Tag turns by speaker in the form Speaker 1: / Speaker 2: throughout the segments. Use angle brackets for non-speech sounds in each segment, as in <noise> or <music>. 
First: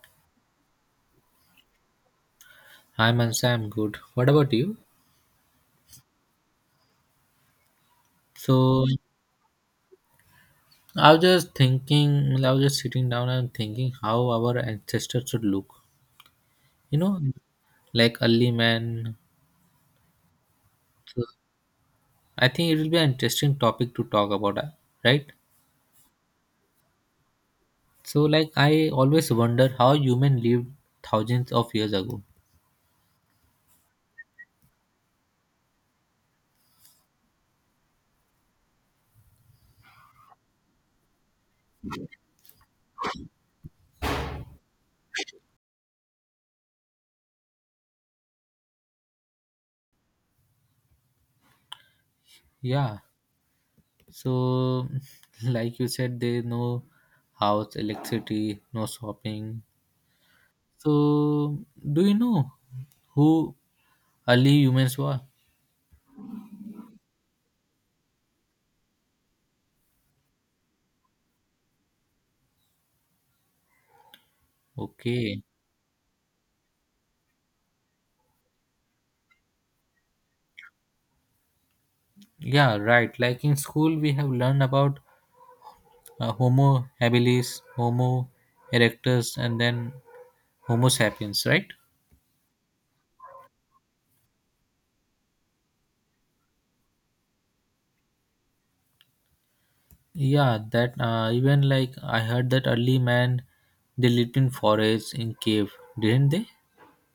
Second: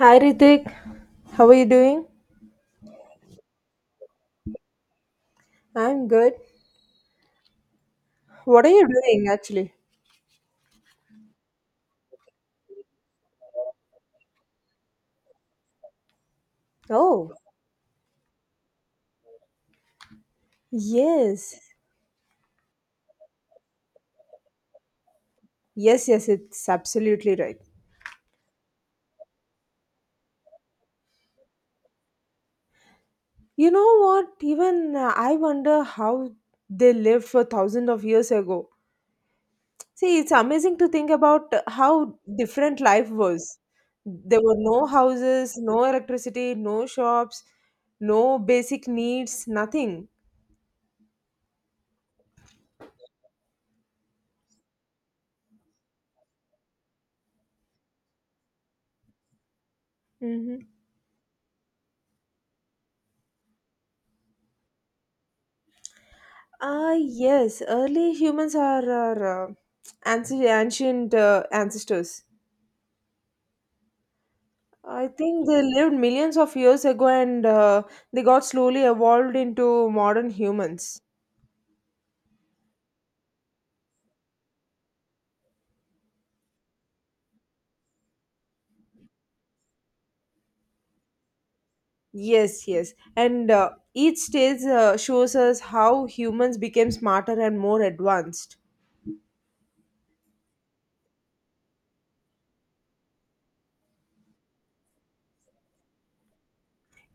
Speaker 1: Hi Ritik, how are you doing?
Speaker 2: Hi Mansa, I'm good. What about you?
Speaker 1: I'm good. What are
Speaker 2: So
Speaker 1: you doing actually?
Speaker 2: I was just thinking, I was just sitting down and thinking how our ancestors should look. You know,
Speaker 1: Oh,
Speaker 2: like early man. So,
Speaker 1: yes.
Speaker 2: I think it will be an interesting topic to talk about, right?
Speaker 1: Yes, yes, it's absolutely right.
Speaker 2: So like I always wonder how human lived thousands of years ago.
Speaker 1: You know what? Even I wonder how they lived for thousands of years ago. See, it's amazing to think about how different life was. There were no houses, no electricity, no shops, no basic needs, nothing.
Speaker 2: Yeah. So <laughs> like you said, there is no house, electricity, no shopping.
Speaker 1: Mhm.
Speaker 2: So do you know who early humans were?
Speaker 1: Ah, yes, early humans are our ancient ancestors. I
Speaker 2: Okay.
Speaker 1: think they lived millions of years ago and they got slowly evolved into modern humans.
Speaker 2: Yeah, right. Like in school, we have learned about Homo habilis, Homo erectus, and then Homo sapiens, right?
Speaker 1: Yes, yes. And each stage shows us how humans became smarter and more advanced.
Speaker 2: Yeah, that even like I heard that early man they lived in forests in cave, didn't they?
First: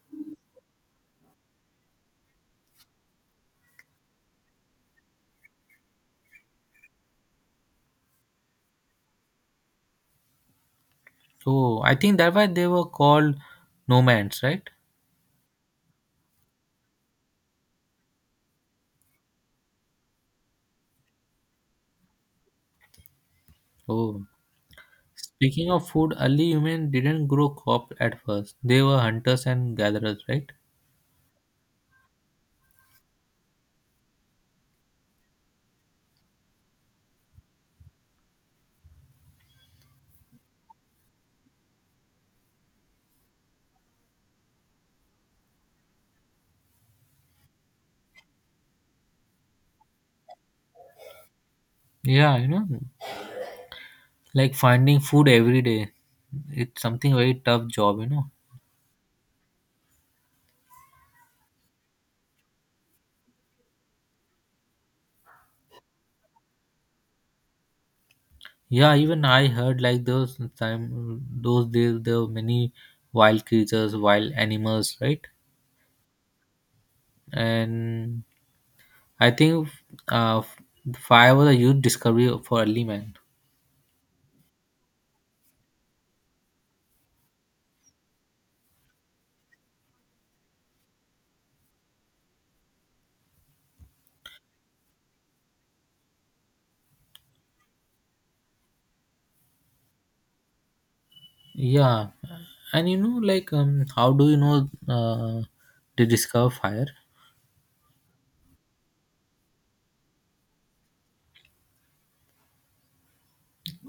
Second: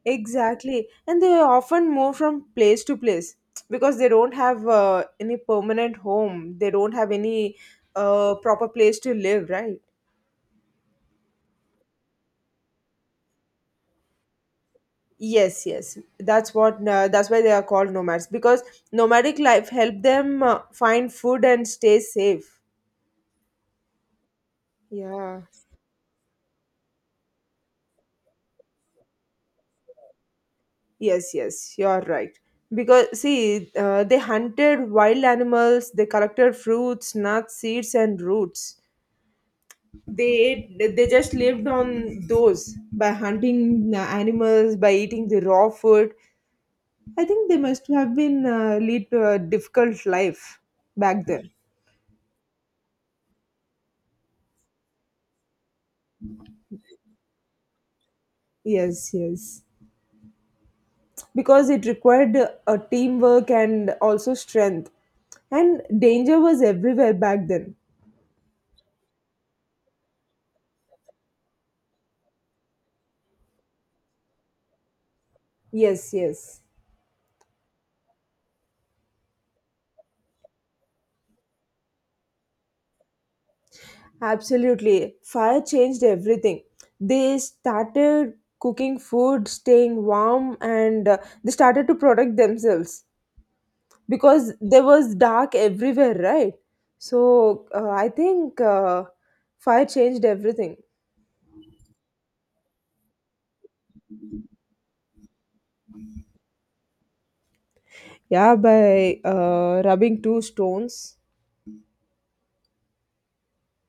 Speaker 1: Exactly. And they often move from place to place because they don't have any permanent home, they don't have any proper place to live, right?
Speaker 2: Oh, I think that why they were called nomads, right?
Speaker 1: Yes, yes. That's why they are called nomads because nomadic life help them find food and stay safe.
Speaker 2: Oh,
Speaker 1: Yeah.
Speaker 2: speaking of food, early human didn't grow crop at first. They were hunters and gatherers, right?
Speaker 1: Yes, yes. You are right. Because see, they hunted wild animals, they collected fruits, nuts, seeds and roots. They they just lived on those by hunting animals, by eating the raw food. I think they must have been lead to a difficult life back then.
Speaker 2: Yeah, you know, like finding food every day, it's something very tough job, you know.
Speaker 1: Yes, yes, because it required a teamwork and also strength. And danger was everywhere back then.
Speaker 2: Yeah, even I heard like those time those days there were many wild creatures, wild animals, right?
Speaker 1: Yes, yes,
Speaker 2: And I think uh, fire was a huge discovery for early man.
Speaker 1: absolutely. Fire changed everything. They started cooking food, staying warm, and they started to protect themselves because there was dark everywhere, right? So I think fire changed everything.
Speaker 2: Yeah, and you know, like, how do you know they discover fire?
Speaker 1: Yeah, by rubbing two stones,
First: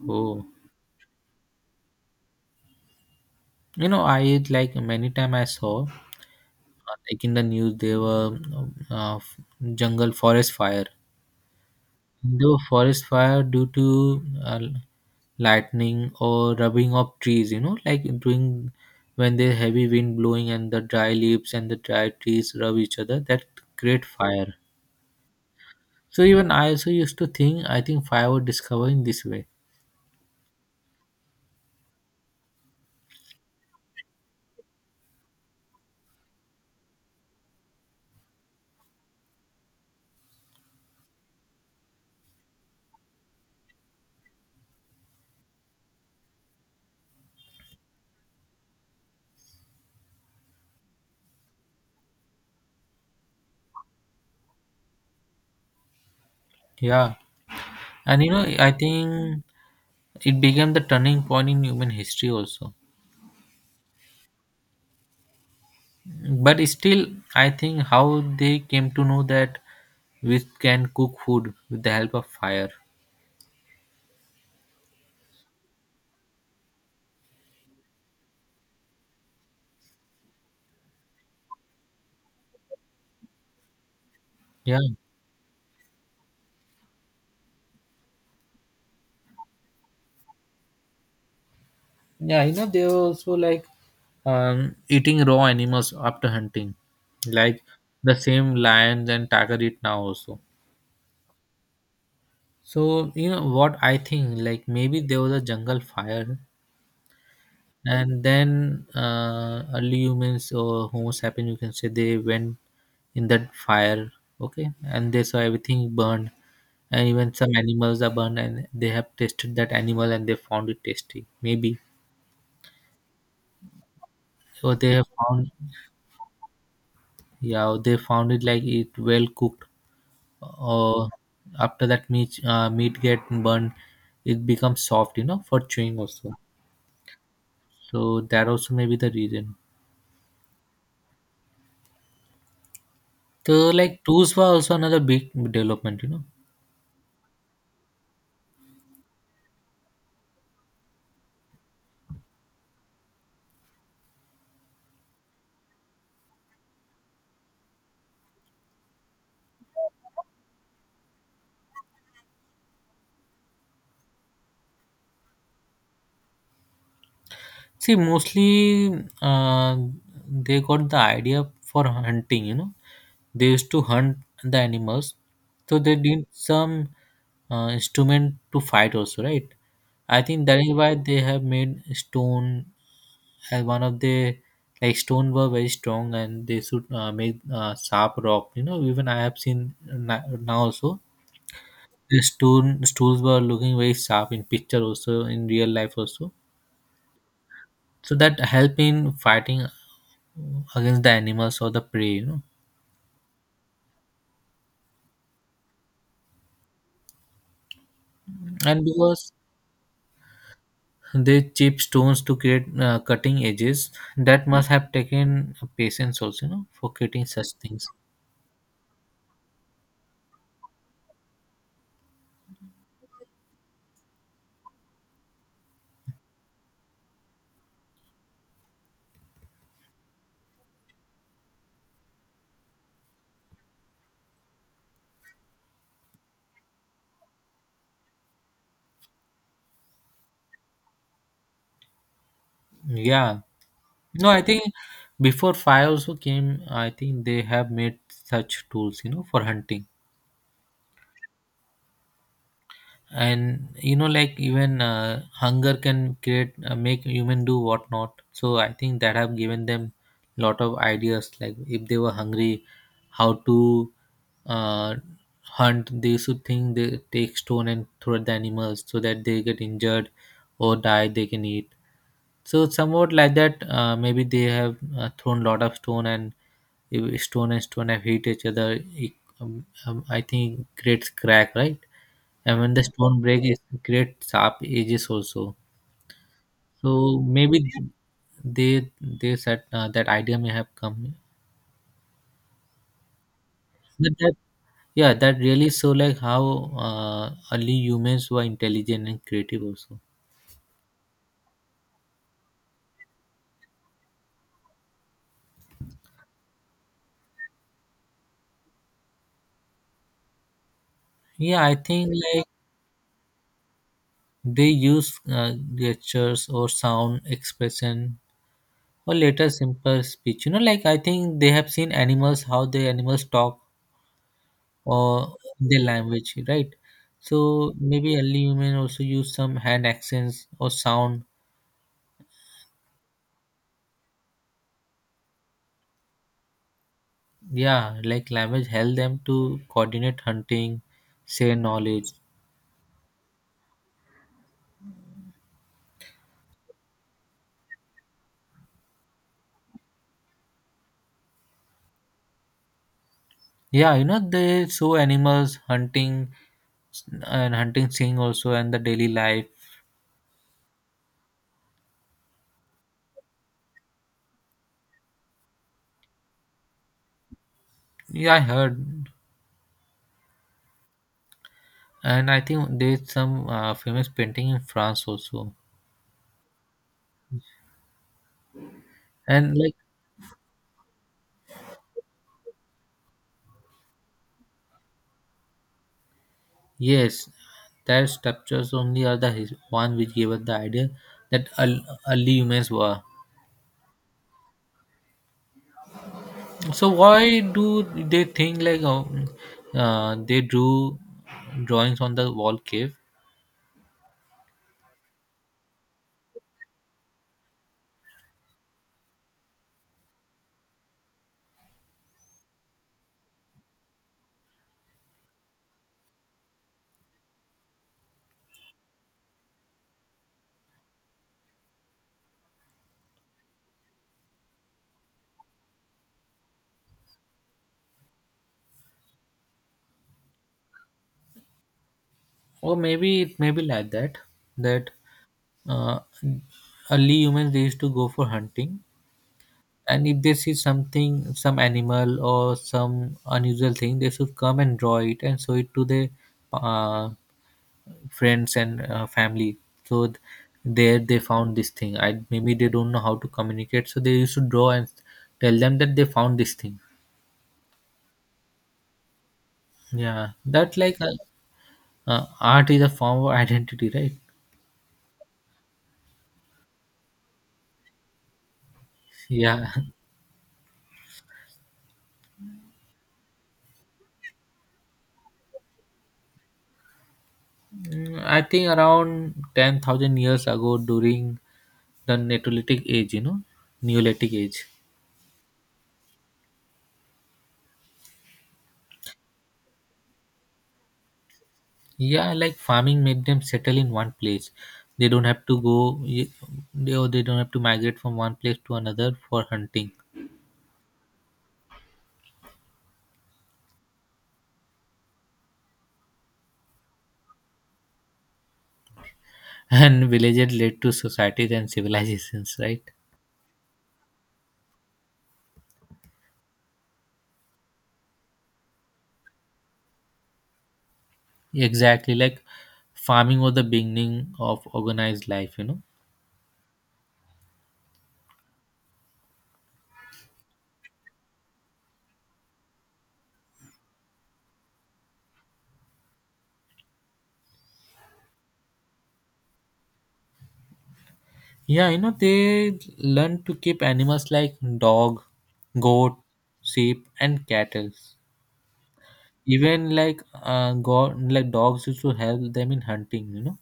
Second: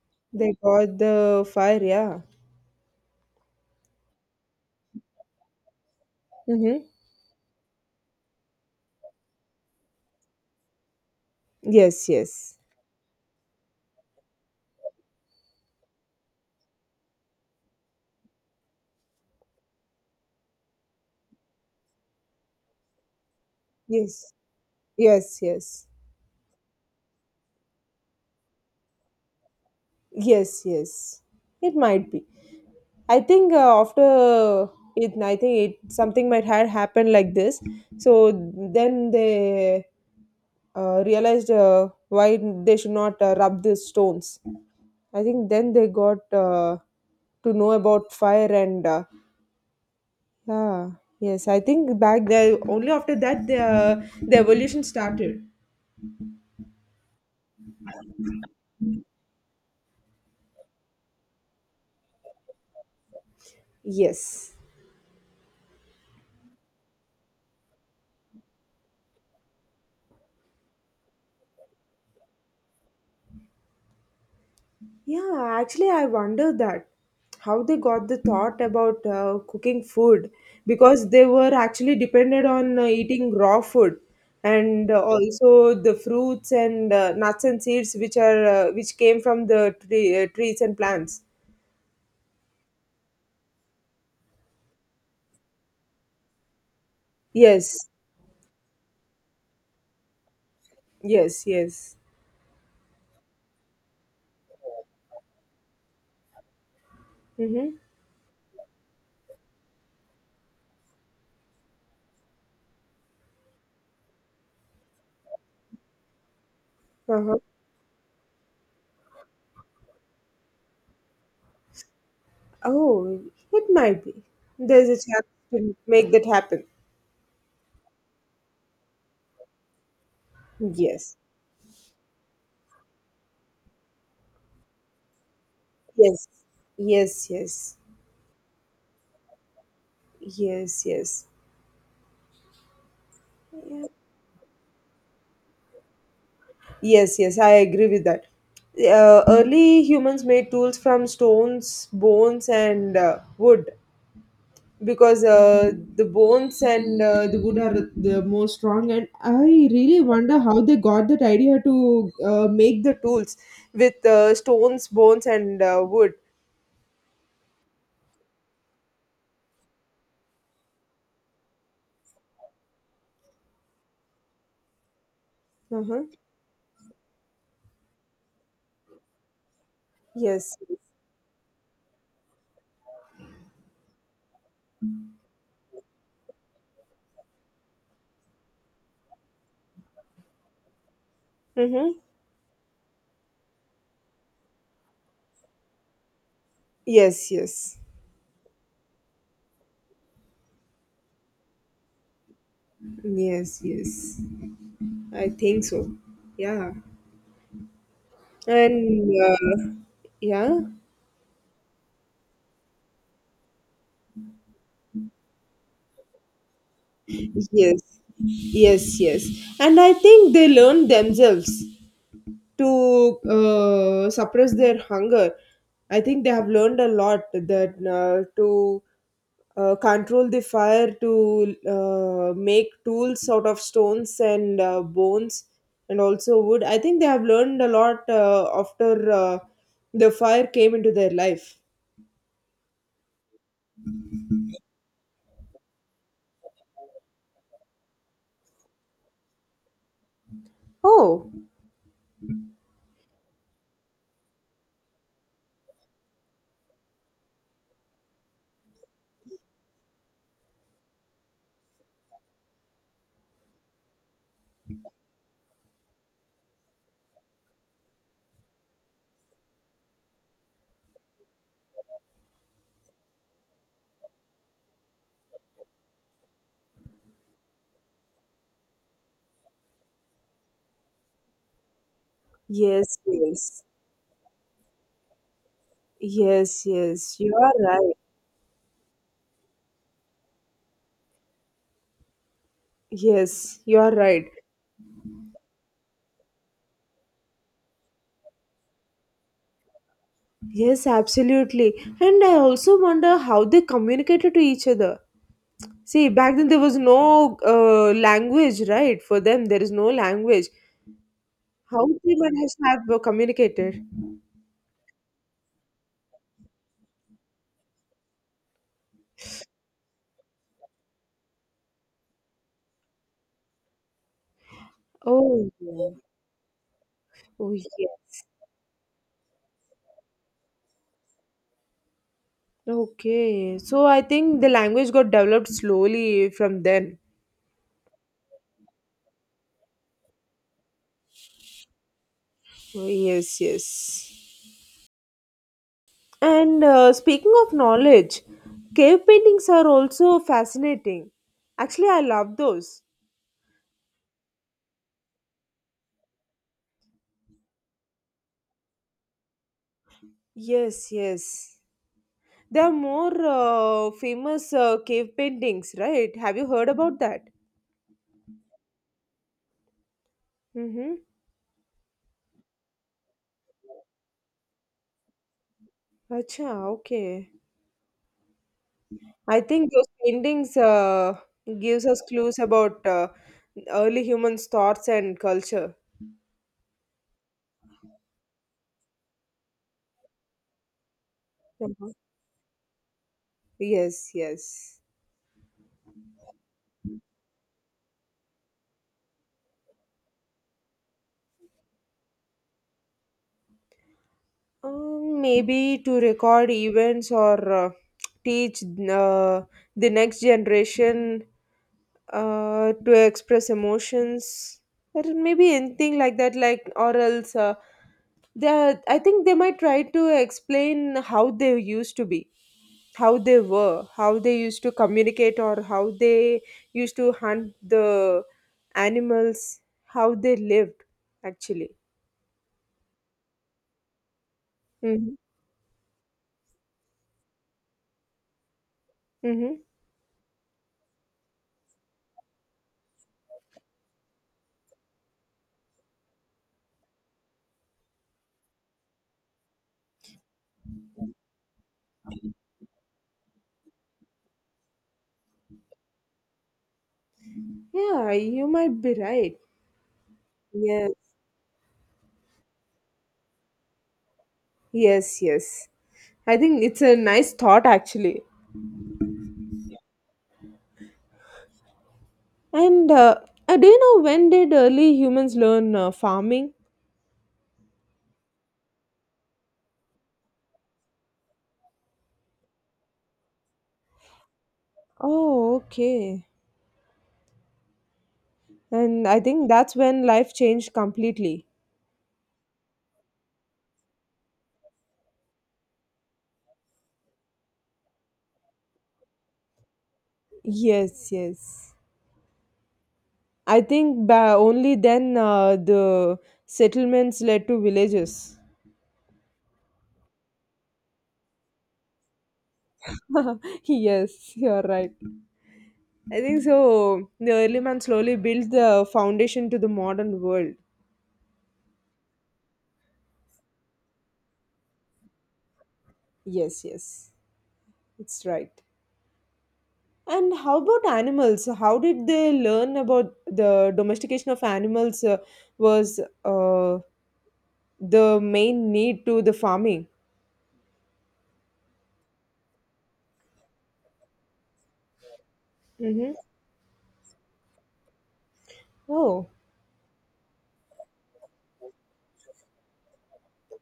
Speaker 2: Oh,
Speaker 1: they got the fire. Yeah.
Speaker 2: you know, I like many time I saw
Speaker 1: Mm-hmm.
Speaker 2: like in the news there were jungle forest fire.
Speaker 1: Yes, yes,
Speaker 2: The forest fire due to lightning or rubbing of trees, you know, like during when there's heavy wind blowing and the dry leaves and the dry trees rub each other, that create
Speaker 1: yes,
Speaker 2: fire.
Speaker 1: yes, yes,
Speaker 2: So even I also used to think, I think fire was discovered in this way.
Speaker 1: yes, yes. It might be. I think I think it something might had happened like this. So then they realized why they should not rub the stones. I think then they got to know about fire and yeah, yes. I think back there only after that the evolution started.
Speaker 2: Yeah. And you know, I think it became the turning point in human history also.
Speaker 1: Yes.
Speaker 2: But still, I think how they came to know that we can cook food with the help of fire.
Speaker 1: Yeah, actually, I wonder that how they got the thought about cooking food because they were actually dependent on eating raw food
Speaker 2: Yeah.
Speaker 1: and also the fruits and nuts and seeds which are which came from the trees and plants.
Speaker 2: Yeah, you know, they also like eating raw animals after hunting, like
Speaker 1: Yes,
Speaker 2: the same lions and tiger eat now also.
Speaker 1: yes, yes.
Speaker 2: So you know what I think? Like maybe there was a jungle fire,
Speaker 1: Mm-hmm.
Speaker 2: and then early humans or Homo sapiens, you can say, they went in that fire, okay, and they saw everything burned, and even
Speaker 1: Uh-huh.
Speaker 2: some animals are burned, and they have tasted that animal and they found it tasty. Maybe
Speaker 1: Oh, it might be.
Speaker 2: or
Speaker 1: There's
Speaker 2: they
Speaker 1: a
Speaker 2: have
Speaker 1: chance
Speaker 2: found.
Speaker 1: to make that happen.
Speaker 2: Yeah, they found it like it well cooked. Uh,
Speaker 1: Yes,
Speaker 2: after that meat meat get burned, it becomes soft, you know, for chewing
Speaker 1: yes,
Speaker 2: also.
Speaker 1: yes, yes,
Speaker 2: So that also may be the reason.
Speaker 1: yes, yes.
Speaker 2: So
Speaker 1: Yeah.
Speaker 2: like tools were also another big development, you know.
Speaker 1: Yes, yes, I agree with that. Early humans made tools from stones, bones, and wood because the bones and the wood are the most strong. And I really wonder how they got that idea to make the tools with stones, bones, and wood.
Speaker 2: See, mostly they got the idea for hunting, you know. They used to hunt the animals, so they
Speaker 1: Uh-huh.
Speaker 2: need some instrument to fight also, right? I think
Speaker 1: Yes.
Speaker 2: that is why they have made stone, and one of the like stone were very strong and they should make sharp rock, you know, even I have seen now also
Speaker 1: Mm-hmm.
Speaker 2: the stone stools were looking very sharp in picture also, in real life also,
Speaker 1: Yes, yes.
Speaker 2: so that help in fighting against the animals or the prey, you know.
Speaker 1: Yes, yes. I think so. Yeah.
Speaker 2: And
Speaker 1: And
Speaker 2: because
Speaker 1: yeah.
Speaker 2: they chip stones to create cutting edges, that must have taken patience also, you know, for creating such things.
Speaker 1: Yes, yes, yes. And I think they learn themselves to suppress their hunger. I think they have learned a lot that to control the fire, to make tools out of stones and bones, and also wood. I think they have learned a lot after the fire came into their life.
Speaker 2: Yeah, no, I think before fire also came, I think they have made such tools, you know, for hunting.
Speaker 1: Oh,
Speaker 2: And you know, like even hunger can create, make human do what not. So I think that have given them lot of ideas. Like if they were hungry, how to uh, hunt. They should think they take stone and throw at the animals so that they get injured or die. They can eat. So somewhat like that, maybe they have thrown lot of stone, and if stone and stone have hit each other. It, I think it creates crack, right? And when the
Speaker 1: yes,
Speaker 2: stone
Speaker 1: yes,
Speaker 2: break, it creates sharp edges also.
Speaker 1: yes,
Speaker 2: So
Speaker 1: yes. You are
Speaker 2: maybe
Speaker 1: right.
Speaker 2: they they said that idea may have come.
Speaker 1: Yes, you are
Speaker 2: But
Speaker 1: right.
Speaker 2: that, yeah, that really show like how early humans were intelligent and creative also.
Speaker 1: Yes, absolutely. And I also wonder how they communicated to each other. See, back then there was no language, right? For them, there is no language.
Speaker 2: Yeah, I
Speaker 1: How
Speaker 2: think
Speaker 1: they
Speaker 2: like
Speaker 1: must have communicated?
Speaker 2: they use gestures or sound expression or later simple speech, you know, like I think they have seen animals, how the animals talk or
Speaker 1: Oh,
Speaker 2: their
Speaker 1: yeah.
Speaker 2: language, right?
Speaker 1: Oh,
Speaker 2: So
Speaker 1: yeah.
Speaker 2: maybe early human also use some hand accents or sound.
Speaker 1: Okay. So I think the language got developed slowly from then.
Speaker 2: Yeah, like language help them to coordinate hunting, share knowledge.
Speaker 1: Oh, yes, yes. And speaking of knowledge, cave paintings are also fascinating. Actually, I love those.
Speaker 2: Yeah, you know, they show animals hunting and hunting scene also and the daily life.
Speaker 1: Yes, yes. There are more famous cave paintings, right? Have you heard about that?
Speaker 2: Yeah, I heard,
Speaker 1: Mm-hmm.
Speaker 2: and I think there's some famous painting in France also,
Speaker 1: Acha, okay. I
Speaker 2: and
Speaker 1: think
Speaker 2: like.
Speaker 1: those paintings gives us clues about early humans' thoughts and culture.
Speaker 2: Yes, their structures only are the one which gave us the idea that
Speaker 1: Mhm.
Speaker 2: early humans were.
Speaker 1: Yes, yes.
Speaker 2: So why do they think like they drew drawings on the wall cave?
Speaker 1: Maybe to record events or teach the next generation to express emotions or maybe anything like that like or else I think they might try to explain how they used to be, how they were, how they used to communicate or how they used to hunt the animals, how they lived actually.
Speaker 2: Or maybe it may be like that that
Speaker 1: Mm-hmm.
Speaker 2: uh, early humans they used to go for hunting,
Speaker 1: Mm-hmm.
Speaker 2: and if they see something, some animal or some unusual thing, they should come and draw it and show it to the uh, friends and family. So, there they found this thing, I maybe they don't know how to communicate, so they used to draw and tell them that they found this thing.
Speaker 1: Yeah, you might be right.
Speaker 2: Yeah, that
Speaker 1: Yes,
Speaker 2: like art is a form of identity, right?
Speaker 1: yes, yes, I think it's a nice thought actually.
Speaker 2: Yeah.
Speaker 1: And do you know when did early humans learn farming?
Speaker 2: Mm, I think around 10,000 years ago during the neolithic age, you know, neolithic age.
Speaker 1: Oh, okay. And I think that's when life changed completely.
Speaker 2: Yeah, like farming made them settle in one place, they don't have to go, they, or they don't have to migrate from one place to another for hunting.
Speaker 1: Yes, yes. I think by only then the settlements led to villages.
Speaker 2: And villages led to societies and civilizations, right?
Speaker 1: <laughs> Yes, you're right. I think so. The early man slowly built the foundation to the modern world.
Speaker 2: Exactly, like farming was the beginning of organized life, you know.
Speaker 1: Yes, yes. It's right. And how about animals? How did they learn about the domestication of animals was uh, the main need to the farming?
Speaker 2: Yeah, you know, they learned to keep animals like dog,
Speaker 1: Mm-hmm.
Speaker 2: goat, sheep and cattle.
Speaker 1: Oh,
Speaker 2: Even like go like dogs used to help them in hunting, you know.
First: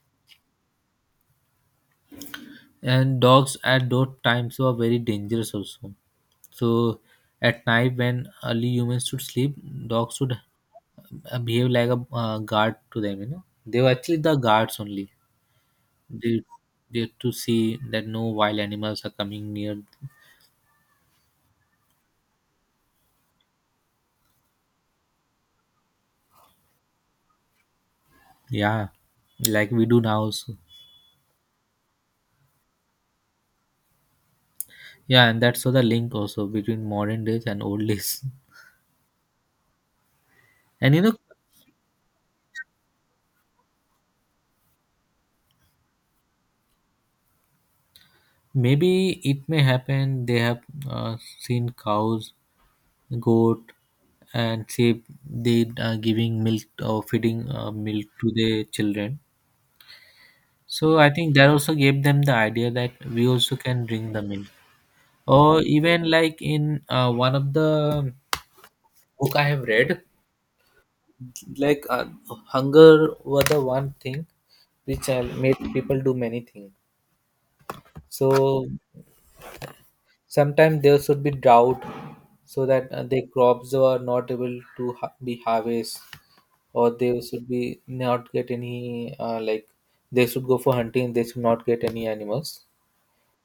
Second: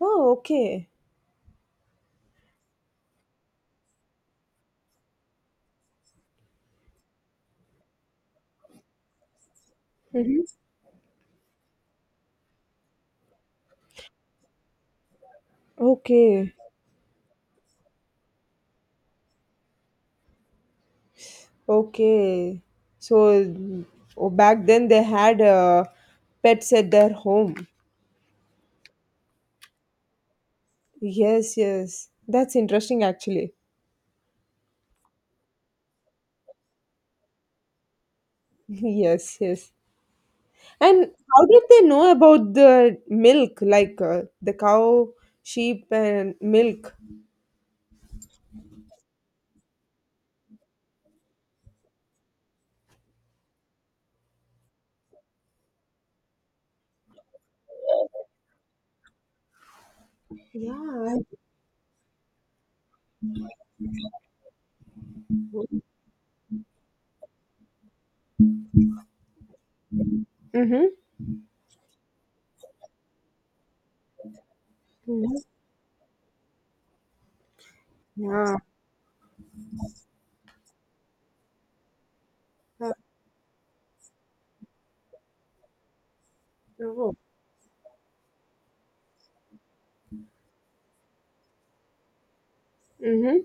Speaker 1: oh, okay.
Speaker 2: And dogs at those times were very dangerous also, so at night when early humans should sleep, dogs should
Speaker 1: Mm-hmm.
Speaker 2: behave like a guard to them, you know, they were actually the guards only. they
Speaker 1: Okay,
Speaker 2: they had to see that no wild animals are coming near.
Speaker 1: okay. So mm, oh, back then they had pets at their home.
Speaker 2: Yeah, like we do now also.
Speaker 1: Yes, yes. That's interesting, actually.
Speaker 2: Yeah, and that's so the link also between modern days and old days.
Speaker 1: <laughs> Yes, yes.
Speaker 2: <laughs> And
Speaker 1: And
Speaker 2: you know,
Speaker 1: how did they know about the milk, like the cow, sheep, and milk?
Speaker 2: maybe it may happen they have seen cows, goat, and say they are giving milk or feeding milk to their children. So I
Speaker 1: Yeah.
Speaker 2: think that also gave them the idea that we also can drink the milk. Or even like in one of the book I have read,
Speaker 1: Mm-hmm.
Speaker 2: like hunger was the one thing which made people do many things.
Speaker 1: Yeah.
Speaker 2: So sometimes there should be drought so that the crops were not able to be harvest, or
Speaker 1: Oh.
Speaker 2: they should be not get any like they should go for hunting, they should not get any animals.
Speaker 1: Mm-hmm.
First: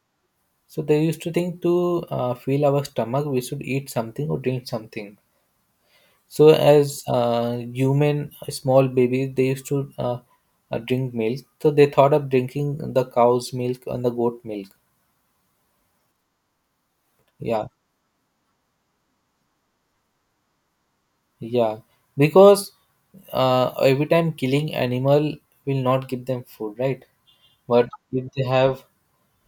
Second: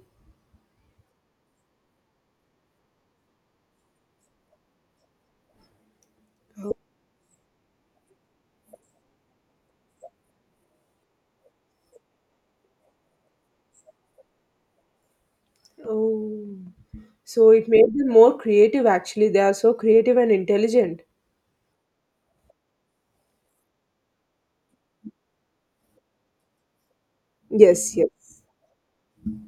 Speaker 2: So they used to think to fill our stomach we should eat something or drink something. So as human small babies they used to drink milk, so they thought of drinking the cow's milk and the goat milk.
Speaker 1: Oh. So
Speaker 2: Yeah.
Speaker 1: it made them more creative actually. They are so creative and intelligent.
Speaker 2: Yeah, because every time killing animal will not give them food, right? But
Speaker 1: Yes,
Speaker 2: if they
Speaker 1: yes.
Speaker 2: have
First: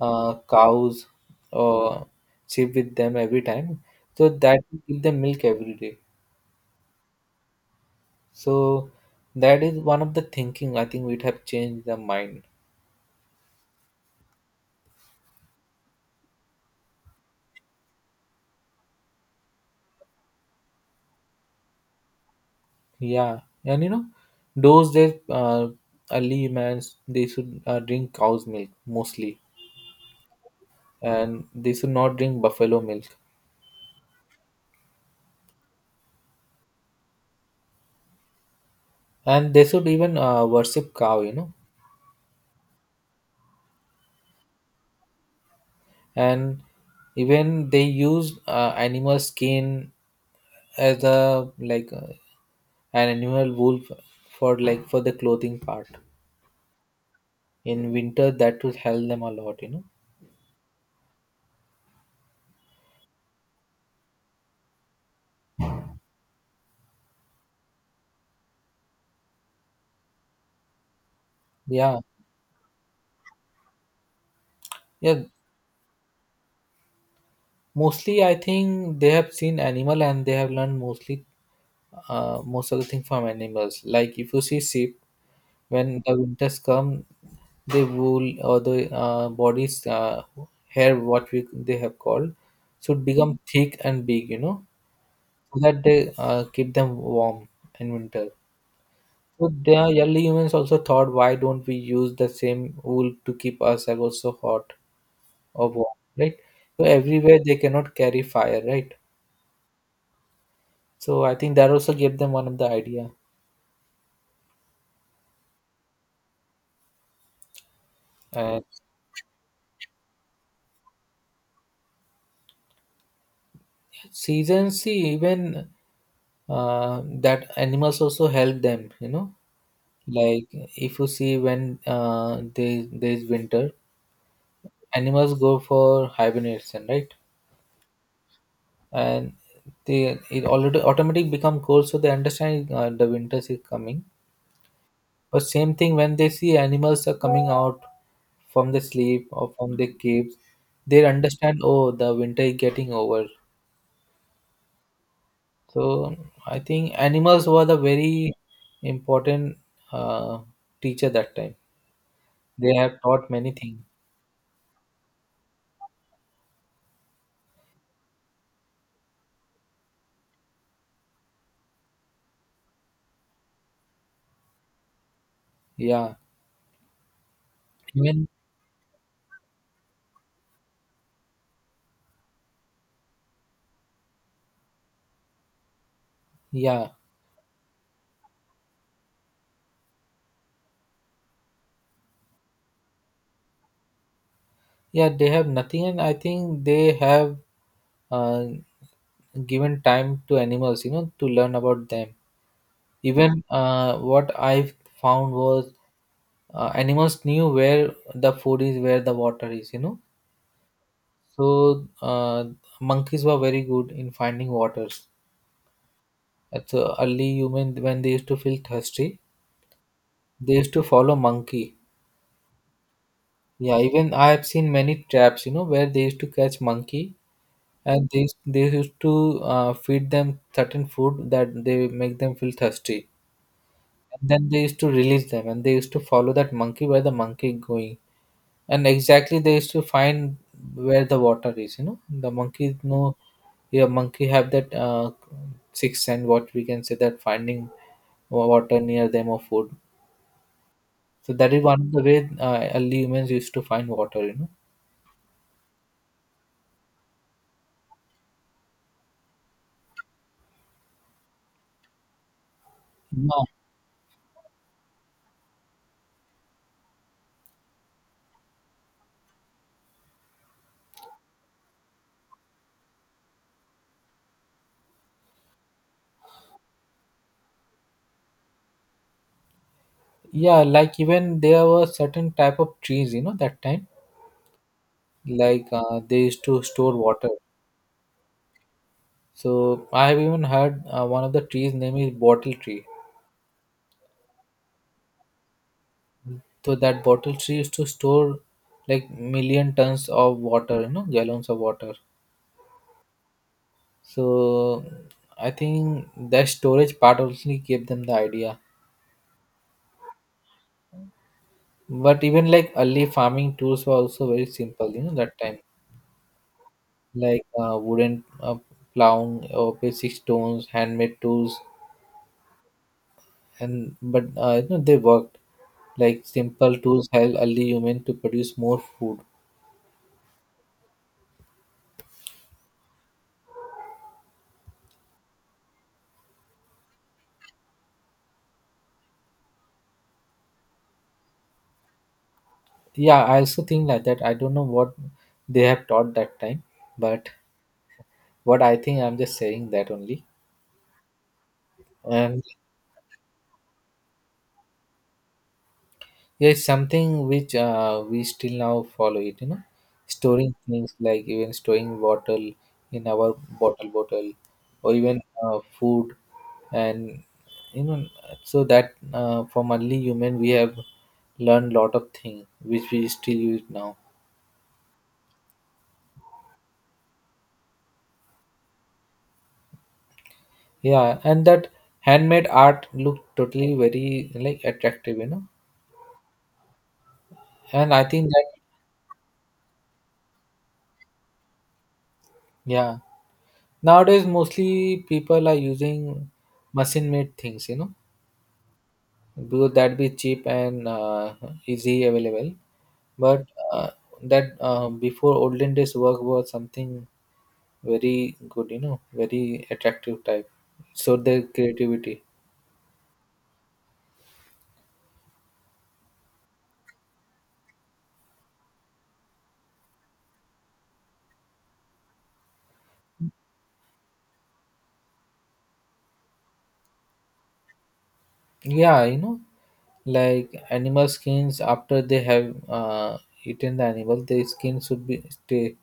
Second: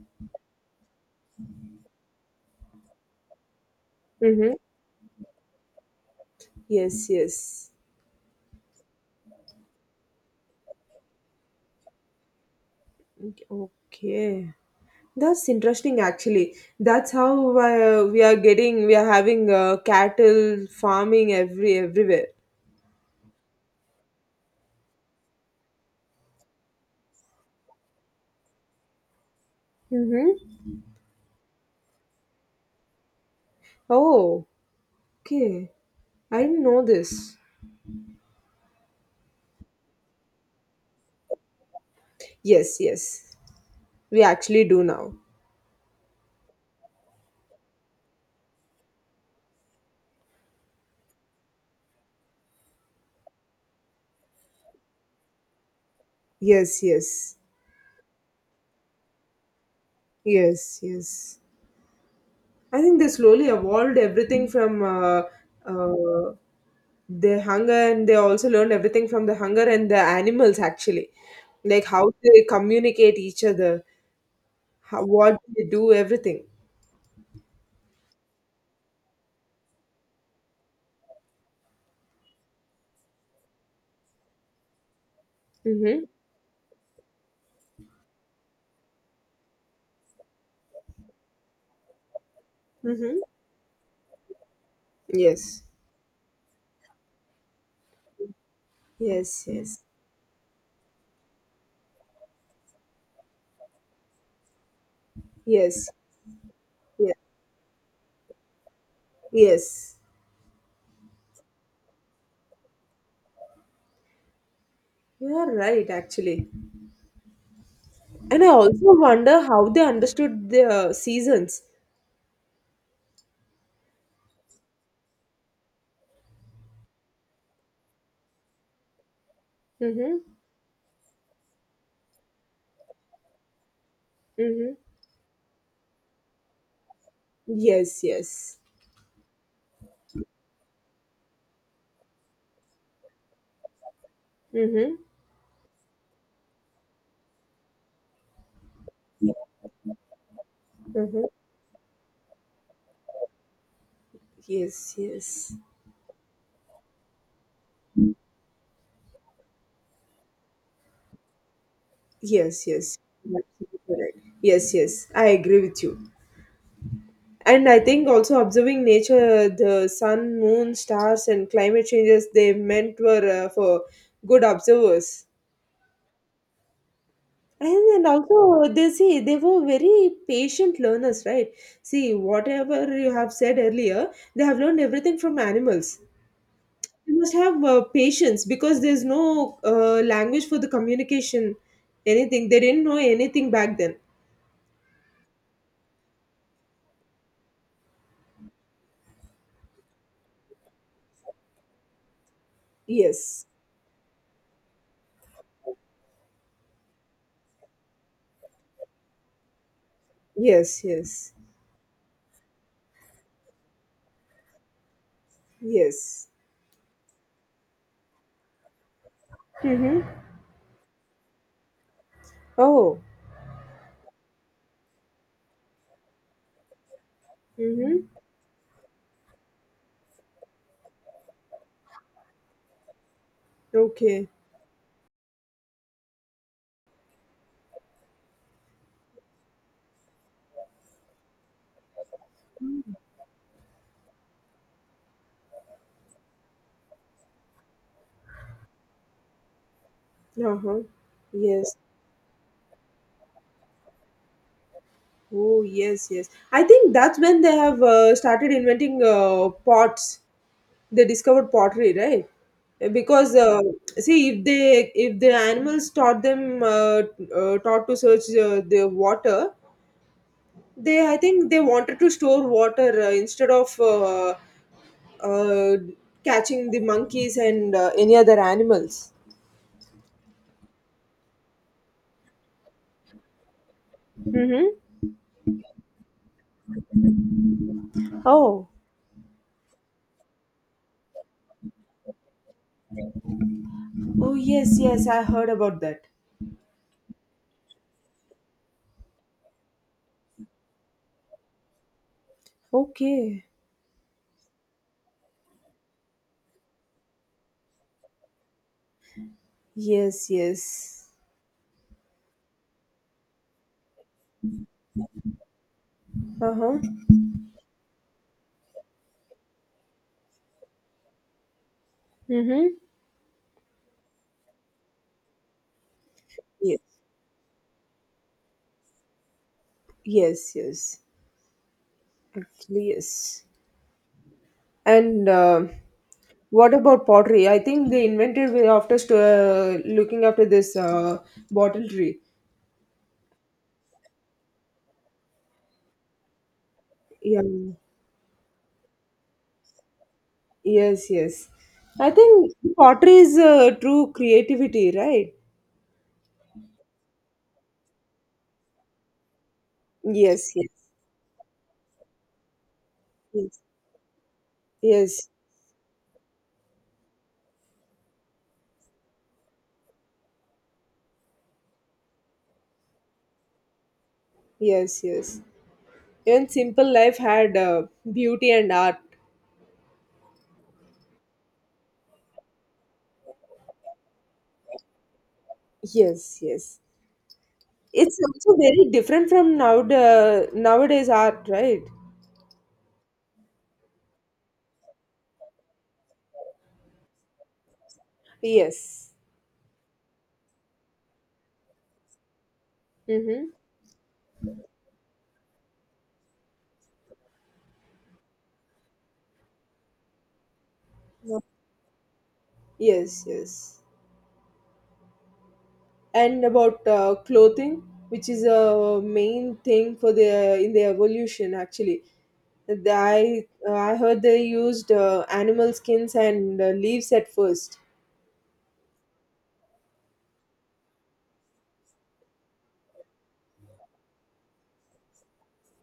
Speaker 2: cows or sheep with them every time, so
Speaker 1: Mm-hmm.
Speaker 2: that will give them milk every day.
Speaker 1: Yes, yes.
Speaker 2: So that is one of the thinking I think we'd have changed the mind.
Speaker 1: Okay. That's interesting actually. That's how we are having cattle farming everywhere.
Speaker 2: Yeah, and you know, those days early mans they should drink cow's milk mostly,
Speaker 1: Mm-hmm.
Speaker 2: and they should not drink buffalo milk.
Speaker 1: Oh. Okay, I didn't know this.
Speaker 2: And they should even worship cow, you know.
Speaker 1: Yes, yes, we actually do now.
Speaker 2: And even they use animal skin as a like an animal wool for like for the clothing part
Speaker 1: Yes, yes,
Speaker 2: in winter, that would help them a lot, you know.
Speaker 1: yes, yes. I think they slowly evolved everything from uh, their hunger, and they also learned everything from the hunger and the animals actually, like
Speaker 2: Yeah,
Speaker 1: how they communicate each other, how,
Speaker 2: yeah,
Speaker 1: what they do, everything.
Speaker 2: mostly I think they have seen animal and they have learned mostly most of the thing from animals. Like if you see sheep, when
Speaker 1: Mm-hmm.
Speaker 2: the winters come, the wool or the body's hair, what we they have called, should
Speaker 1: Mm-hmm.
Speaker 2: become thick and big, you know, so
Speaker 1: Yes.
Speaker 2: that they keep them warm in winter. So
Speaker 1: Yes. Yes.
Speaker 2: the early humans also thought, why don't we use the same wool to keep ourselves also hot or
Speaker 1: Yes.
Speaker 2: warm, right? So
Speaker 1: Yeah.
Speaker 2: everywhere they cannot carry fire, right?
Speaker 1: Yes.
Speaker 2: So I think that also gave them one of the idea.
Speaker 1: You are right, actually. And I
Speaker 2: And
Speaker 1: also wonder how they understood the seasons.
Speaker 2: seasons, see, even that animals also help them, you know.
Speaker 1: Mm-hmm.
Speaker 2: Like if you see when there's winter,
Speaker 1: Mm-hmm.
Speaker 2: animals go for hibernation, right?
Speaker 1: Yes, yes.
Speaker 2: And they it already automatic become cold, so they understand the winter is coming.
Speaker 1: Mm-hmm.
Speaker 2: But same thing when they see animals are coming out from the sleep or from the caves, they
Speaker 1: Mm-hmm.
Speaker 2: understand. Oh, the winter is getting over.
Speaker 1: Yes, yes.
Speaker 2: So I think animals were the very important uh, teacher that time.
Speaker 1: Yes,
Speaker 2: They
Speaker 1: yes.
Speaker 2: have taught
Speaker 1: You're
Speaker 2: many
Speaker 1: absolutely
Speaker 2: things.
Speaker 1: correct. Yes, yes. I agree with you. And I think also observing nature, the sun, moon, stars, and climate changes they meant were for good observers.
Speaker 2: Yeah,
Speaker 1: And then
Speaker 2: even
Speaker 1: also, they see they were very patient learners, right? See, whatever you have said earlier, they have learned everything from animals.
Speaker 2: yeah.
Speaker 1: You must have patience because there's no language for the communication, anything. They didn't know anything back then.
Speaker 2: Yeah, they have nothing, and I think they have uh, given time to animals, you know, to learn about them. Even
Speaker 1: Yes,
Speaker 2: what I found was animals knew where the food is, where the water is.
Speaker 1: yes, yes,
Speaker 2: So monkeys were very good in finding waters.
Speaker 1: yes.
Speaker 2: At the early human, when they used to feel thirsty,
Speaker 1: Mm-hmm.
Speaker 2: they used to follow monkey.
Speaker 1: Oh,
Speaker 2: Yeah, even I have seen many traps, you know, where they used to catch monkey, and
Speaker 1: mm-hmm.
Speaker 2: they used to feed them certain food that they make them feel thirsty, and
Speaker 1: Okay.
Speaker 2: then they used to release them, and they used to follow that monkey where the monkey going, and exactly they used to find where the water is. The monkey know. Yeah, monkey have that sixth sense what we can say that finding water near them or food.
Speaker 1: Uh-huh.
Speaker 2: So that is
Speaker 1: Yes.
Speaker 2: one of the way early humans used to find water.
Speaker 1: Oh, yes, yes. I think that's when they have started inventing pots, they discovered pottery, right?
Speaker 2: Yeah,
Speaker 1: Because see if they, if the animals taught them taught to search the water, they, I think they wanted to store water instead of uh, catching the monkeys and any other animals.
Speaker 2: yeah. Like even there were certain type of trees that time.
Speaker 1: Mm-hmm.
Speaker 2: Like they used to store water.
Speaker 1: Oh,
Speaker 2: So I have even heard one of the trees name is bottle tree.
Speaker 1: oh yes, yes I heard about that.
Speaker 2: So that bottle tree used to store like million tons of water, gallons of water.
Speaker 1: Okay.
Speaker 2: So I think that storage part also gave them the idea.
Speaker 1: Yes, yes.
Speaker 2: But even like early farming tools were also very simple that time.
Speaker 1: Uh-huh.
Speaker 2: Like wooden plow or basic stones handmade tools.
Speaker 1: Mm-hmm.
Speaker 2: And but they worked. Like simple
Speaker 1: Yes,
Speaker 2: tools help early human to produce more food.
Speaker 1: yes, yes, actually yes. And what about pottery? I think they invented way after looking after this bottle tree.
Speaker 2: Yeah, I also think like that. I don't know what they have taught that time, but
Speaker 1: Yeah.
Speaker 2: what I think I'm just saying that only.
Speaker 1: Yes, yes. I
Speaker 2: And
Speaker 1: think pottery is true creativity, right?
Speaker 2: yeah, something which we still now follow it, storing
Speaker 1: Yes, yes,
Speaker 2: things like even storing bottle in our
Speaker 1: yes,
Speaker 2: bottle or even
Speaker 1: yes,
Speaker 2: food. And you know so that from early human we have learned lot of things which we still use now.
Speaker 1: yes, yes. Even simple life had beauty and art.
Speaker 2: Yeah, and that handmade art looked totally very like attractive.
Speaker 1: Yes, yes.
Speaker 2: And I
Speaker 1: It's
Speaker 2: think that.
Speaker 1: also very different from now, the nowadays art, right?
Speaker 2: Yeah, nowadays mostly people are using machine made things.
Speaker 1: Yes.
Speaker 2: Because that be cheap and easy available. But
Speaker 1: Mm-hmm.
Speaker 2: uh, that before olden days work was something very good, very attractive type. So the creativity.
Speaker 1: Yes, yes, and about clothing which is a main thing for the in the evolution actually. The- i I heard they used animal skins and leaves at first.
Speaker 2: Yeah, like animal skins after they have eaten the animal, the skin should be stay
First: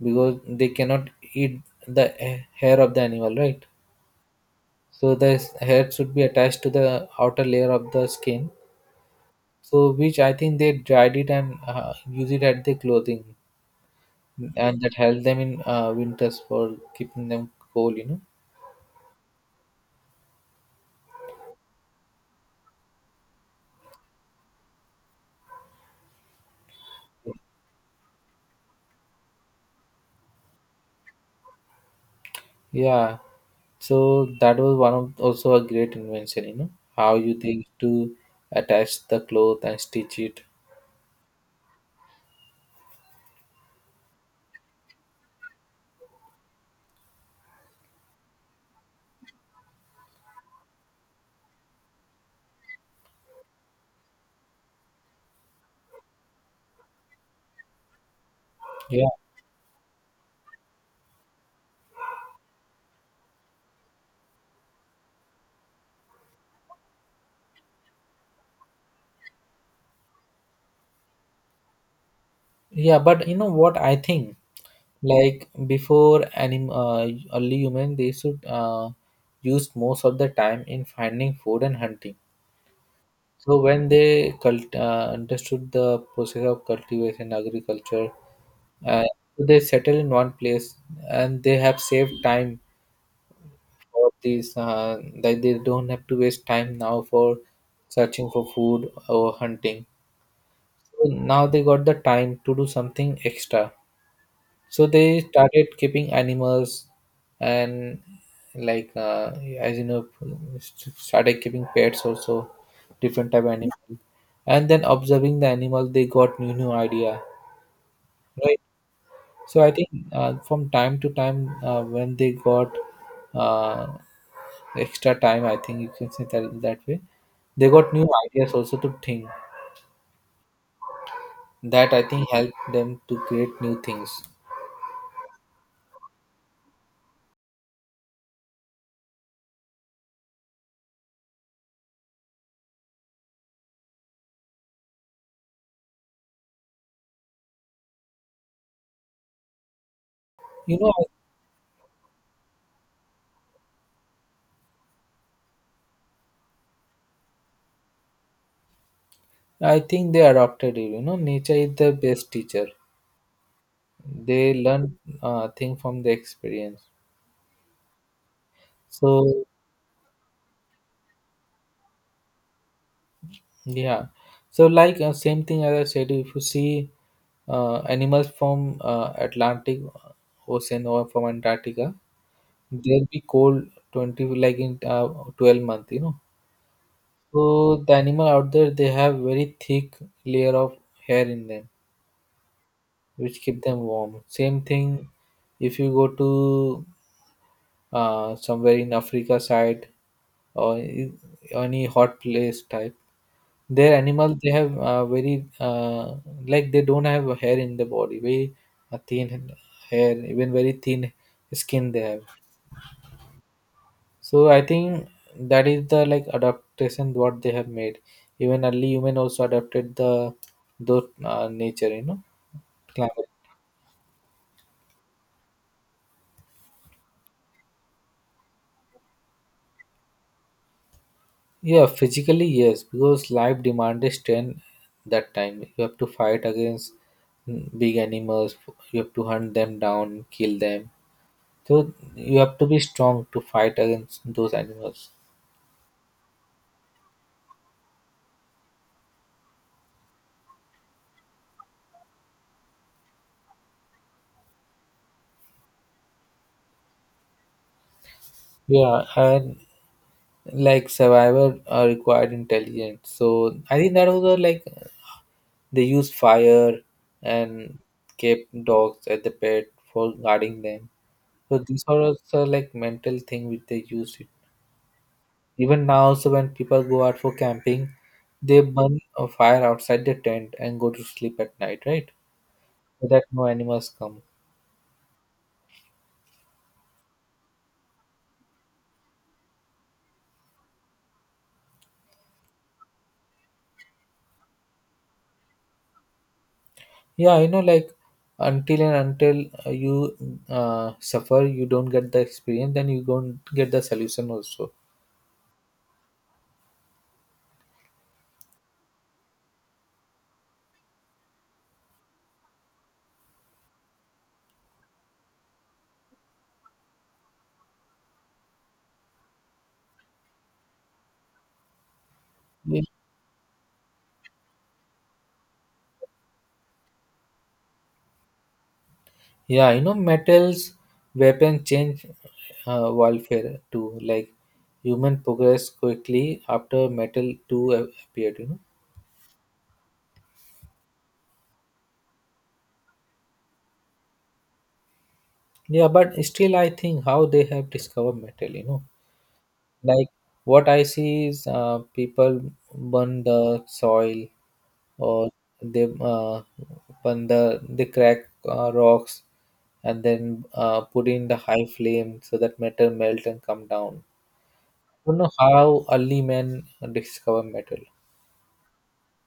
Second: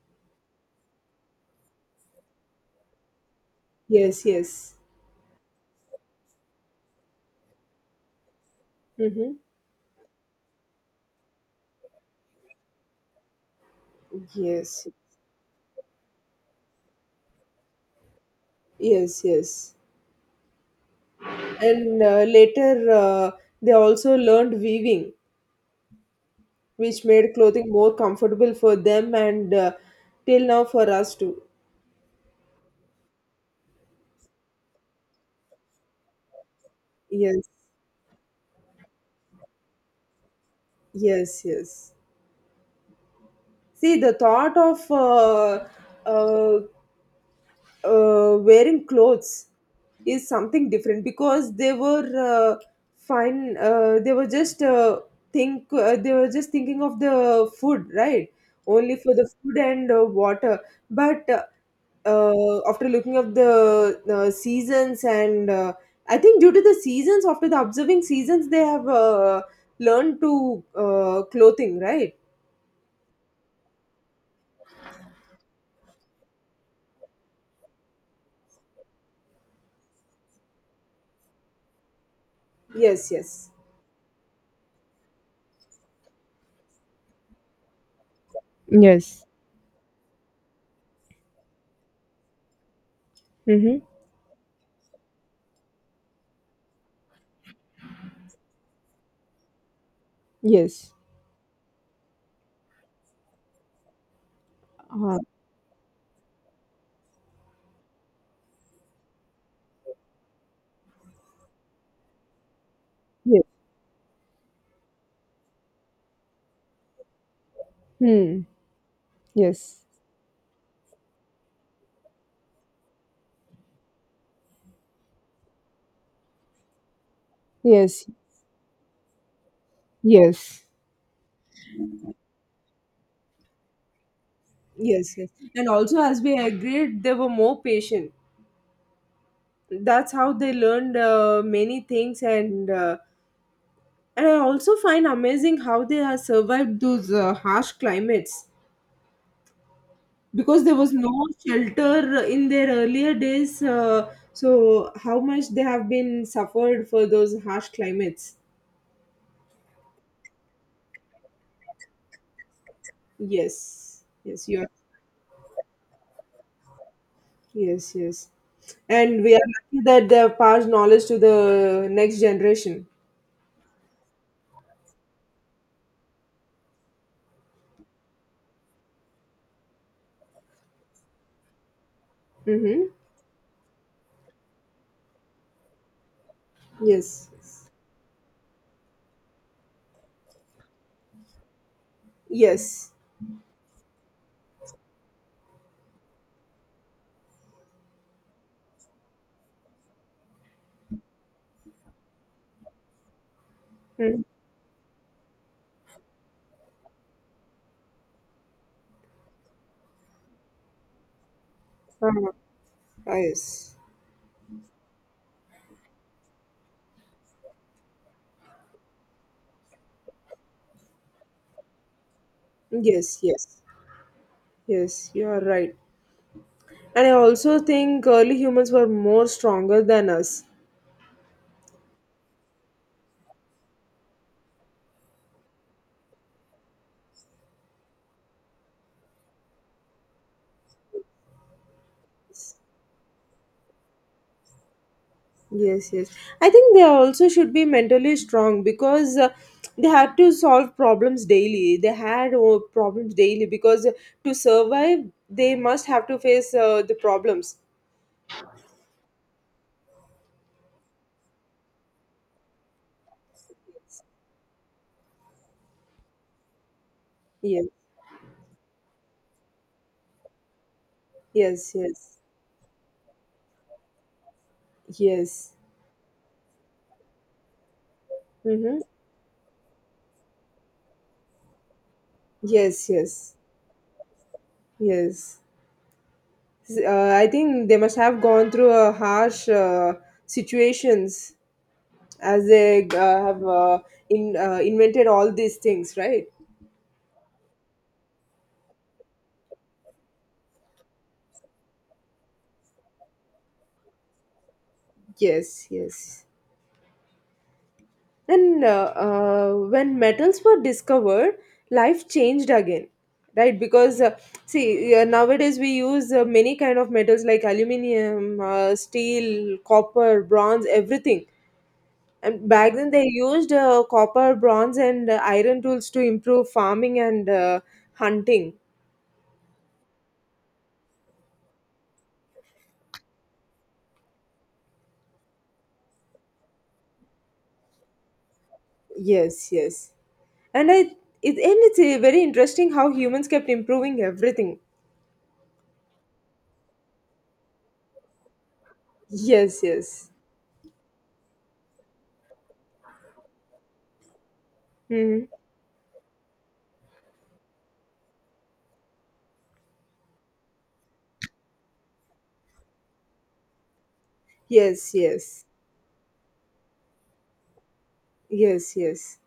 Speaker 2: because they cannot eat the hair of the animal, right?
Speaker 1: Yes, yes.
Speaker 2: So the hair should be attached to the outer layer of the skin.
Speaker 1: Mm-hmm.
Speaker 2: So, which I think they dried it and use it at their clothing, and
Speaker 1: Yes,
Speaker 2: that helped them in winters for keeping them cool.
Speaker 1: yes, yes. And later uh, they also learned weaving which made clothing more comfortable for them and till now for us too.
Speaker 2: Yeah. So that was one of also a great invention. How you
Speaker 1: Yes,
Speaker 2: think to attach the cloth and stitch it.
Speaker 1: yes, yes. See, the thought of uh, wearing clothes is something different because they were fine. They were just think. They were just thinking of the food, right? Only
Speaker 2: Yeah,
Speaker 1: for the food and water. But after looking up the seasons and I think due to the seasons, after the observing seasons, they have learned to clothing, right?
Speaker 2: yeah. But you know what I think. Like before, anim early human, they should use most of the time in finding food and hunting.
Speaker 1: Yes, yes.
Speaker 2: So when they understood the process of cultivation, agriculture, uh,
Speaker 1: Yes.
Speaker 2: so they settle in one place, and they have saved time
Speaker 1: Mm-hmm.
Speaker 2: for these. Like they don't have to waste time now for searching for food or hunting.
Speaker 1: Yes.
Speaker 2: So now they got the time to do something extra, so
Speaker 1: Uh,
Speaker 2: they started keeping animals, and like as you know started keeping pets also different
Speaker 1: yes.
Speaker 2: type of animal. And then observing the animal they got new idea,
Speaker 1: Hmm.
Speaker 2: right? So I
Speaker 1: Yes.
Speaker 2: think from time to time when they got uh, extra time, I think you can say that that way they got new
Speaker 1: Yes.
Speaker 2: ideas also to think
Speaker 1: Yes.
Speaker 2: that I think helped them to create new things
Speaker 1: Yes, yes. And also, as we agreed, they were more patient. That's how they learned many things, and I also find amazing how they have survived those harsh climates because there
Speaker 2: you know
Speaker 1: was no shelter in their earlier days. So how much they have been suffered for those harsh climates?
Speaker 2: I think they adopted it. Nature is the best teacher.
Speaker 1: Yes, yes,
Speaker 2: They
Speaker 1: you are.
Speaker 2: learn thing from the experience.
Speaker 1: Yes, yes. And we are
Speaker 2: So
Speaker 1: lucky that they have passed knowledge to the next generation.
Speaker 2: yeah, so like same thing as I said. If you see animals from Atlantic Ocean or from Antarctica,
Speaker 1: Mm-hmm.
Speaker 2: they'll be cold 20 like in 12 month.
Speaker 1: Yes.
Speaker 2: So the animal out there they have very thick layer of hair in them,
Speaker 1: Yes.
Speaker 2: which keep them warm. Same thing if you go to somewhere in Africa side or any hot place type. Their
Speaker 1: Mm.
Speaker 2: animals they have very like they don't have a hair in the body, very thin hair, even very thin skin they have.
Speaker 1: Uh, yes.
Speaker 2: So I think that is the like adaptation what they have made. Even early human also adapted the those nature,
Speaker 1: Yes,
Speaker 2: climate.
Speaker 1: yes. Yes, you are right. And I also think early humans were more stronger than us.
Speaker 2: Yeah, physically, yes, because life demanded strength that time. You have to fight against big animals, you have to hunt them down, kill them. So you have to be strong to fight against those animals.
Speaker 1: Yes, yes. I think they also should be mentally strong because they had to solve problems daily. They had problems daily because to survive, they must have to face the problems.
Speaker 2: Yeah, and like survivor required intelligence. So I think that was a, like they used fire
Speaker 1: Yes,
Speaker 2: and kept dogs at the pet for guarding them. So
Speaker 1: yes,
Speaker 2: these are
Speaker 1: yes,
Speaker 2: also like mental thing which they used.
Speaker 1: yes.
Speaker 2: Even now, also when people go out for camping, they
Speaker 1: Mm-hmm.
Speaker 2: burn a fire outside their tent and go to sleep at night, right?
Speaker 1: Yes,
Speaker 2: So that
Speaker 1: yes,
Speaker 2: no animals come.
Speaker 1: yes. I think they must have gone through a harsh situations as they have in invented all these things, right?
Speaker 2: Yeah, like until and until you suffer, you don't get the experience, then you don't get the solution also.
Speaker 1: Yes, yes. And when metals were discovered, life changed again, right? Because see, nowadays we use many kind of metals like aluminium, steel, copper, bronze, everything. And back
Speaker 2: Yeah.
Speaker 1: then, they used copper, bronze, and iron tools to improve farming and hunting.
Speaker 2: Yeah, metals, weapons change warfare too. Like human progress quickly after metal two appeared.
Speaker 1: Yes, yes. And I, and it's very interesting how humans kept improving everything.
Speaker 2: Yeah, but still, I think how they have discovered metal.
Speaker 1: Yes,
Speaker 2: Like
Speaker 1: yes.
Speaker 2: what I see is people burn the soil,
Speaker 1: Hmm.
Speaker 2: or they burn the they crack rocks, and then put in the high flame so that metal melt and come down.
Speaker 1: Yes,
Speaker 2: I don't know
Speaker 1: yes.
Speaker 2: how early men discover metal.
Speaker 1: Yes, yes.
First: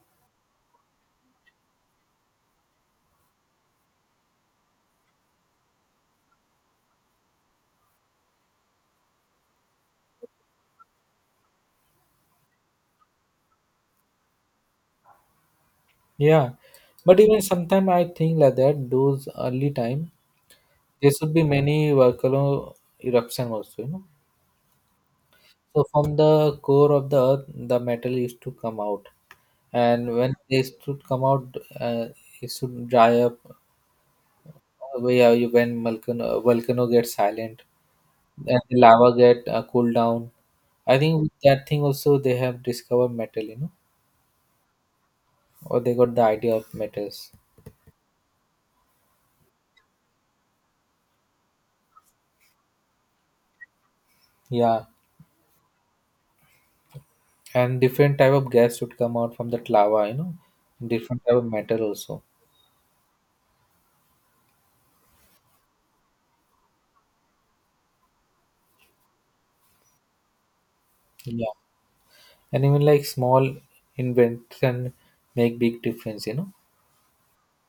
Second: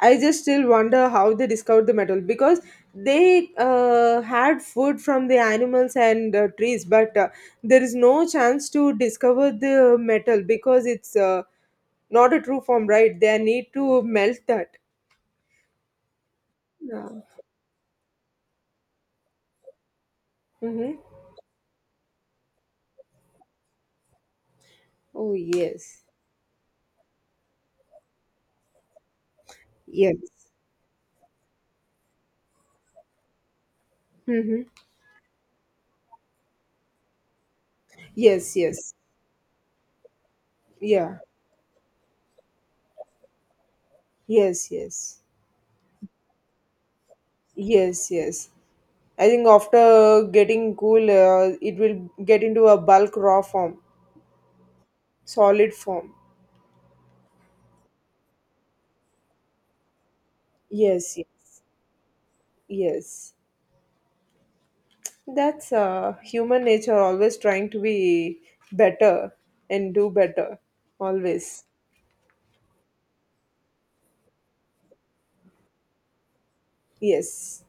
Speaker 1: I just still wonder how they discovered the metal because they had food from the animals and trees, but there is no chance to discover the metal because it's not a true form, right? They need to melt that.
Speaker 2: Yeah,
Speaker 1: Yeah.
Speaker 2: but even sometime I think like that. Those early time
Speaker 1: Mm-hmm.
Speaker 2: there should be many volcano eruption also.
Speaker 1: Oh,
Speaker 2: So
Speaker 1: yes.
Speaker 2: from the core of the earth, the metal used to come out, and
Speaker 1: Yes.
Speaker 2: when they should come out, it should dry up.
Speaker 1: Mm-hmm.
Speaker 2: Way are you when volcano gets silent
Speaker 1: Yes,
Speaker 2: and the
Speaker 1: yes.
Speaker 2: lava get cooled down. I
Speaker 1: Yeah.
Speaker 2: think with that thing also they have discovered metal,
Speaker 1: Yes, yes.
Speaker 2: or they got the idea of metals.
Speaker 1: Yes, yes. I think after getting cool, it will get into a bulk raw form,
Speaker 2: Yeah,
Speaker 1: solid form.
Speaker 2: and different type of gas should come out from that lava,
Speaker 1: Yes,
Speaker 2: different
Speaker 1: yes,
Speaker 2: type of metal also.
Speaker 1: yes. That's human nature always trying to be better and do better.
Speaker 2: Yeah,
Speaker 1: Always.
Speaker 2: and even like small invention make big difference.
Speaker 1: Yes.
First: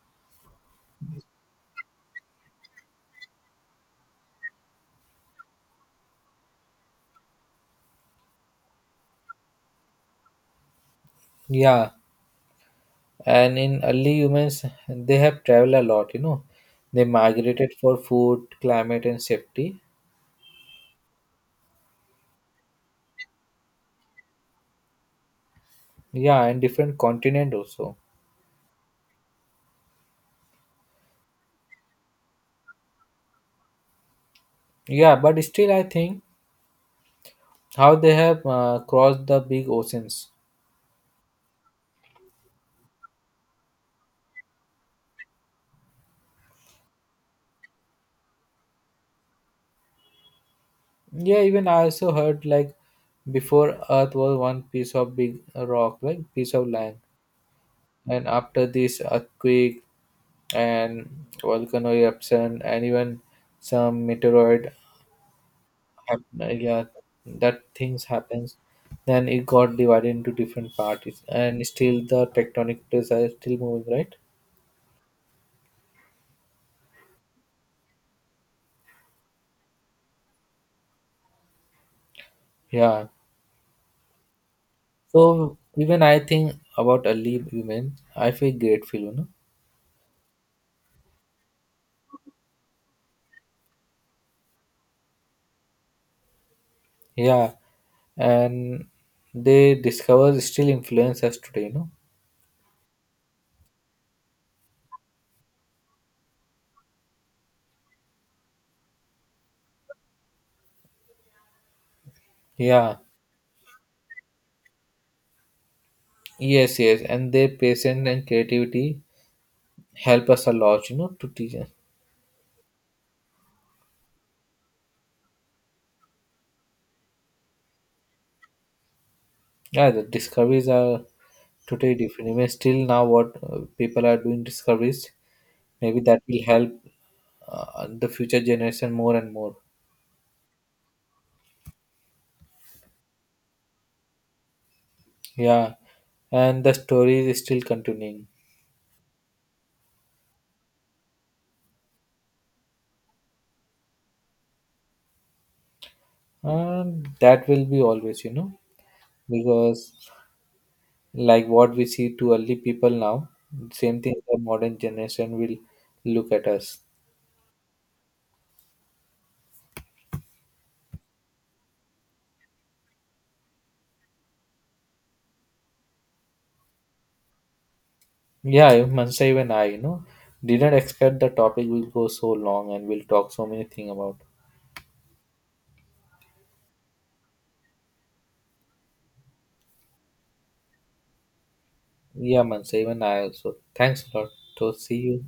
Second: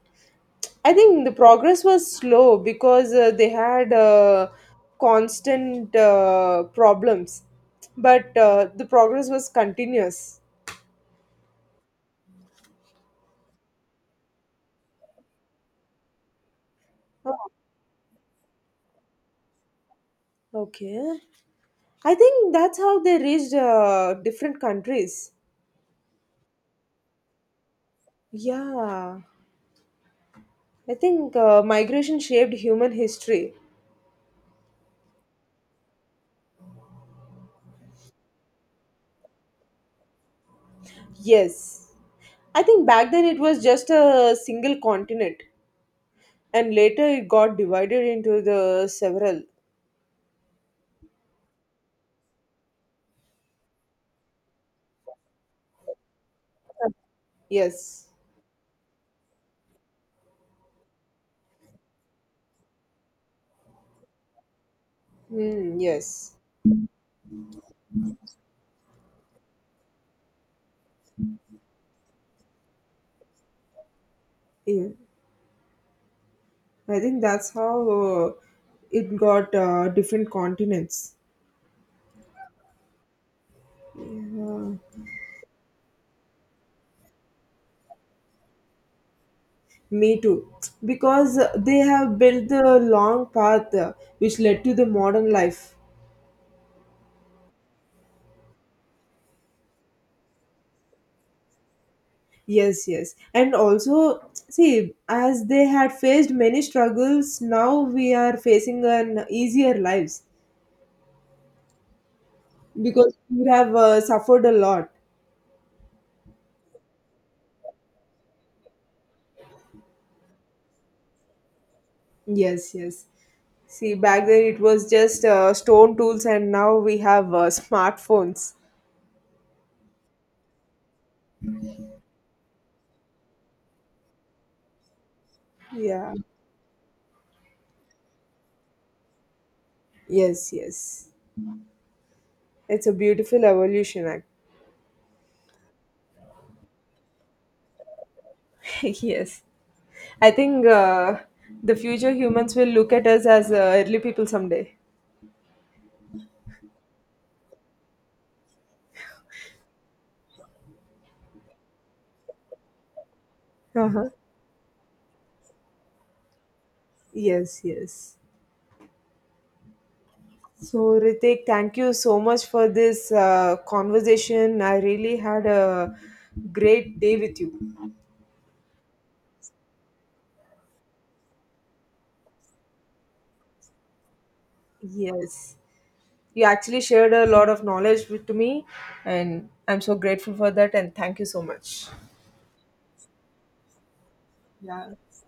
Speaker 1: I think the progress was slow because they had constant problems, but the progress was continuous.
Speaker 2: Yeah. And in early humans, they have traveled a lot. They
Speaker 1: Oh,
Speaker 2: migrated for food, climate, and safety.
Speaker 1: okay. I think that's how they reached different countries.
Speaker 2: Yeah, and different continent also.
Speaker 1: Yeah. I think migration shaped human history.
Speaker 2: Yeah, but still, I think how they have crossed the big oceans.
Speaker 1: Yes. I think back then it was just a single continent and later it got divided into the several.
Speaker 2: Yeah, even I also heard like before Earth was one piece of big rock, like piece of land,
Speaker 1: Yes.
Speaker 2: and after this earthquake and volcano eruption, and even some meteoroid
Speaker 1: Hmm, yes.
Speaker 2: yeah, that things happens. Then it got divided into different parties, and still the tectonic plates are still moving, right?
Speaker 1: Yeah. I think that's how it got different continents.
Speaker 2: Yeah,
Speaker 1: Uh,
Speaker 2: so even I think about early women I feel grateful.
Speaker 1: Me too. Because they have built the long path which led to the modern life.
Speaker 2: Yeah, and they discover still influence us today.
Speaker 1: Yes, yes. And also, see, as they had faced many struggles, now we are facing an easier lives
Speaker 2: Yeah,
Speaker 1: because we have suffered a lot.
Speaker 2: yes, yes, and their patience and creativity help us a lot, to teach us.
Speaker 1: Yes, yes. See, back then it was just stone tools, and now we have smartphones.
Speaker 2: Yeah, the discoveries are totally different, even still now what people are doing discoveries. Maybe
Speaker 1: Yeah.
Speaker 2: that will help the future generation more and more.
Speaker 1: Yes, yes. It's a beautiful evolution, act.
Speaker 2: Yeah, and the story is still continuing.
Speaker 1: <laughs> Yes. I think the future humans will look at us as early people someday.
Speaker 2: And that will be always, because like what we see to early people now, same
Speaker 1: Uh-huh.
Speaker 2: thing the modern generation will look at us.
Speaker 1: Yes, yes. So, Ritik, thank you so much for this conversation. I really had a great day with you.
Speaker 2: Yeah, even Mansa, even I, didn't expect the topic will go so long and we'll talk so many things about.
Speaker 1: Yes. You actually shared a lot of knowledge with to me, and I'm so grateful for that. And thank you so much.
Speaker 2: Yeah, Mansa, even I also. Thanks a lot. So
Speaker 1: Yeah.
Speaker 2: see you.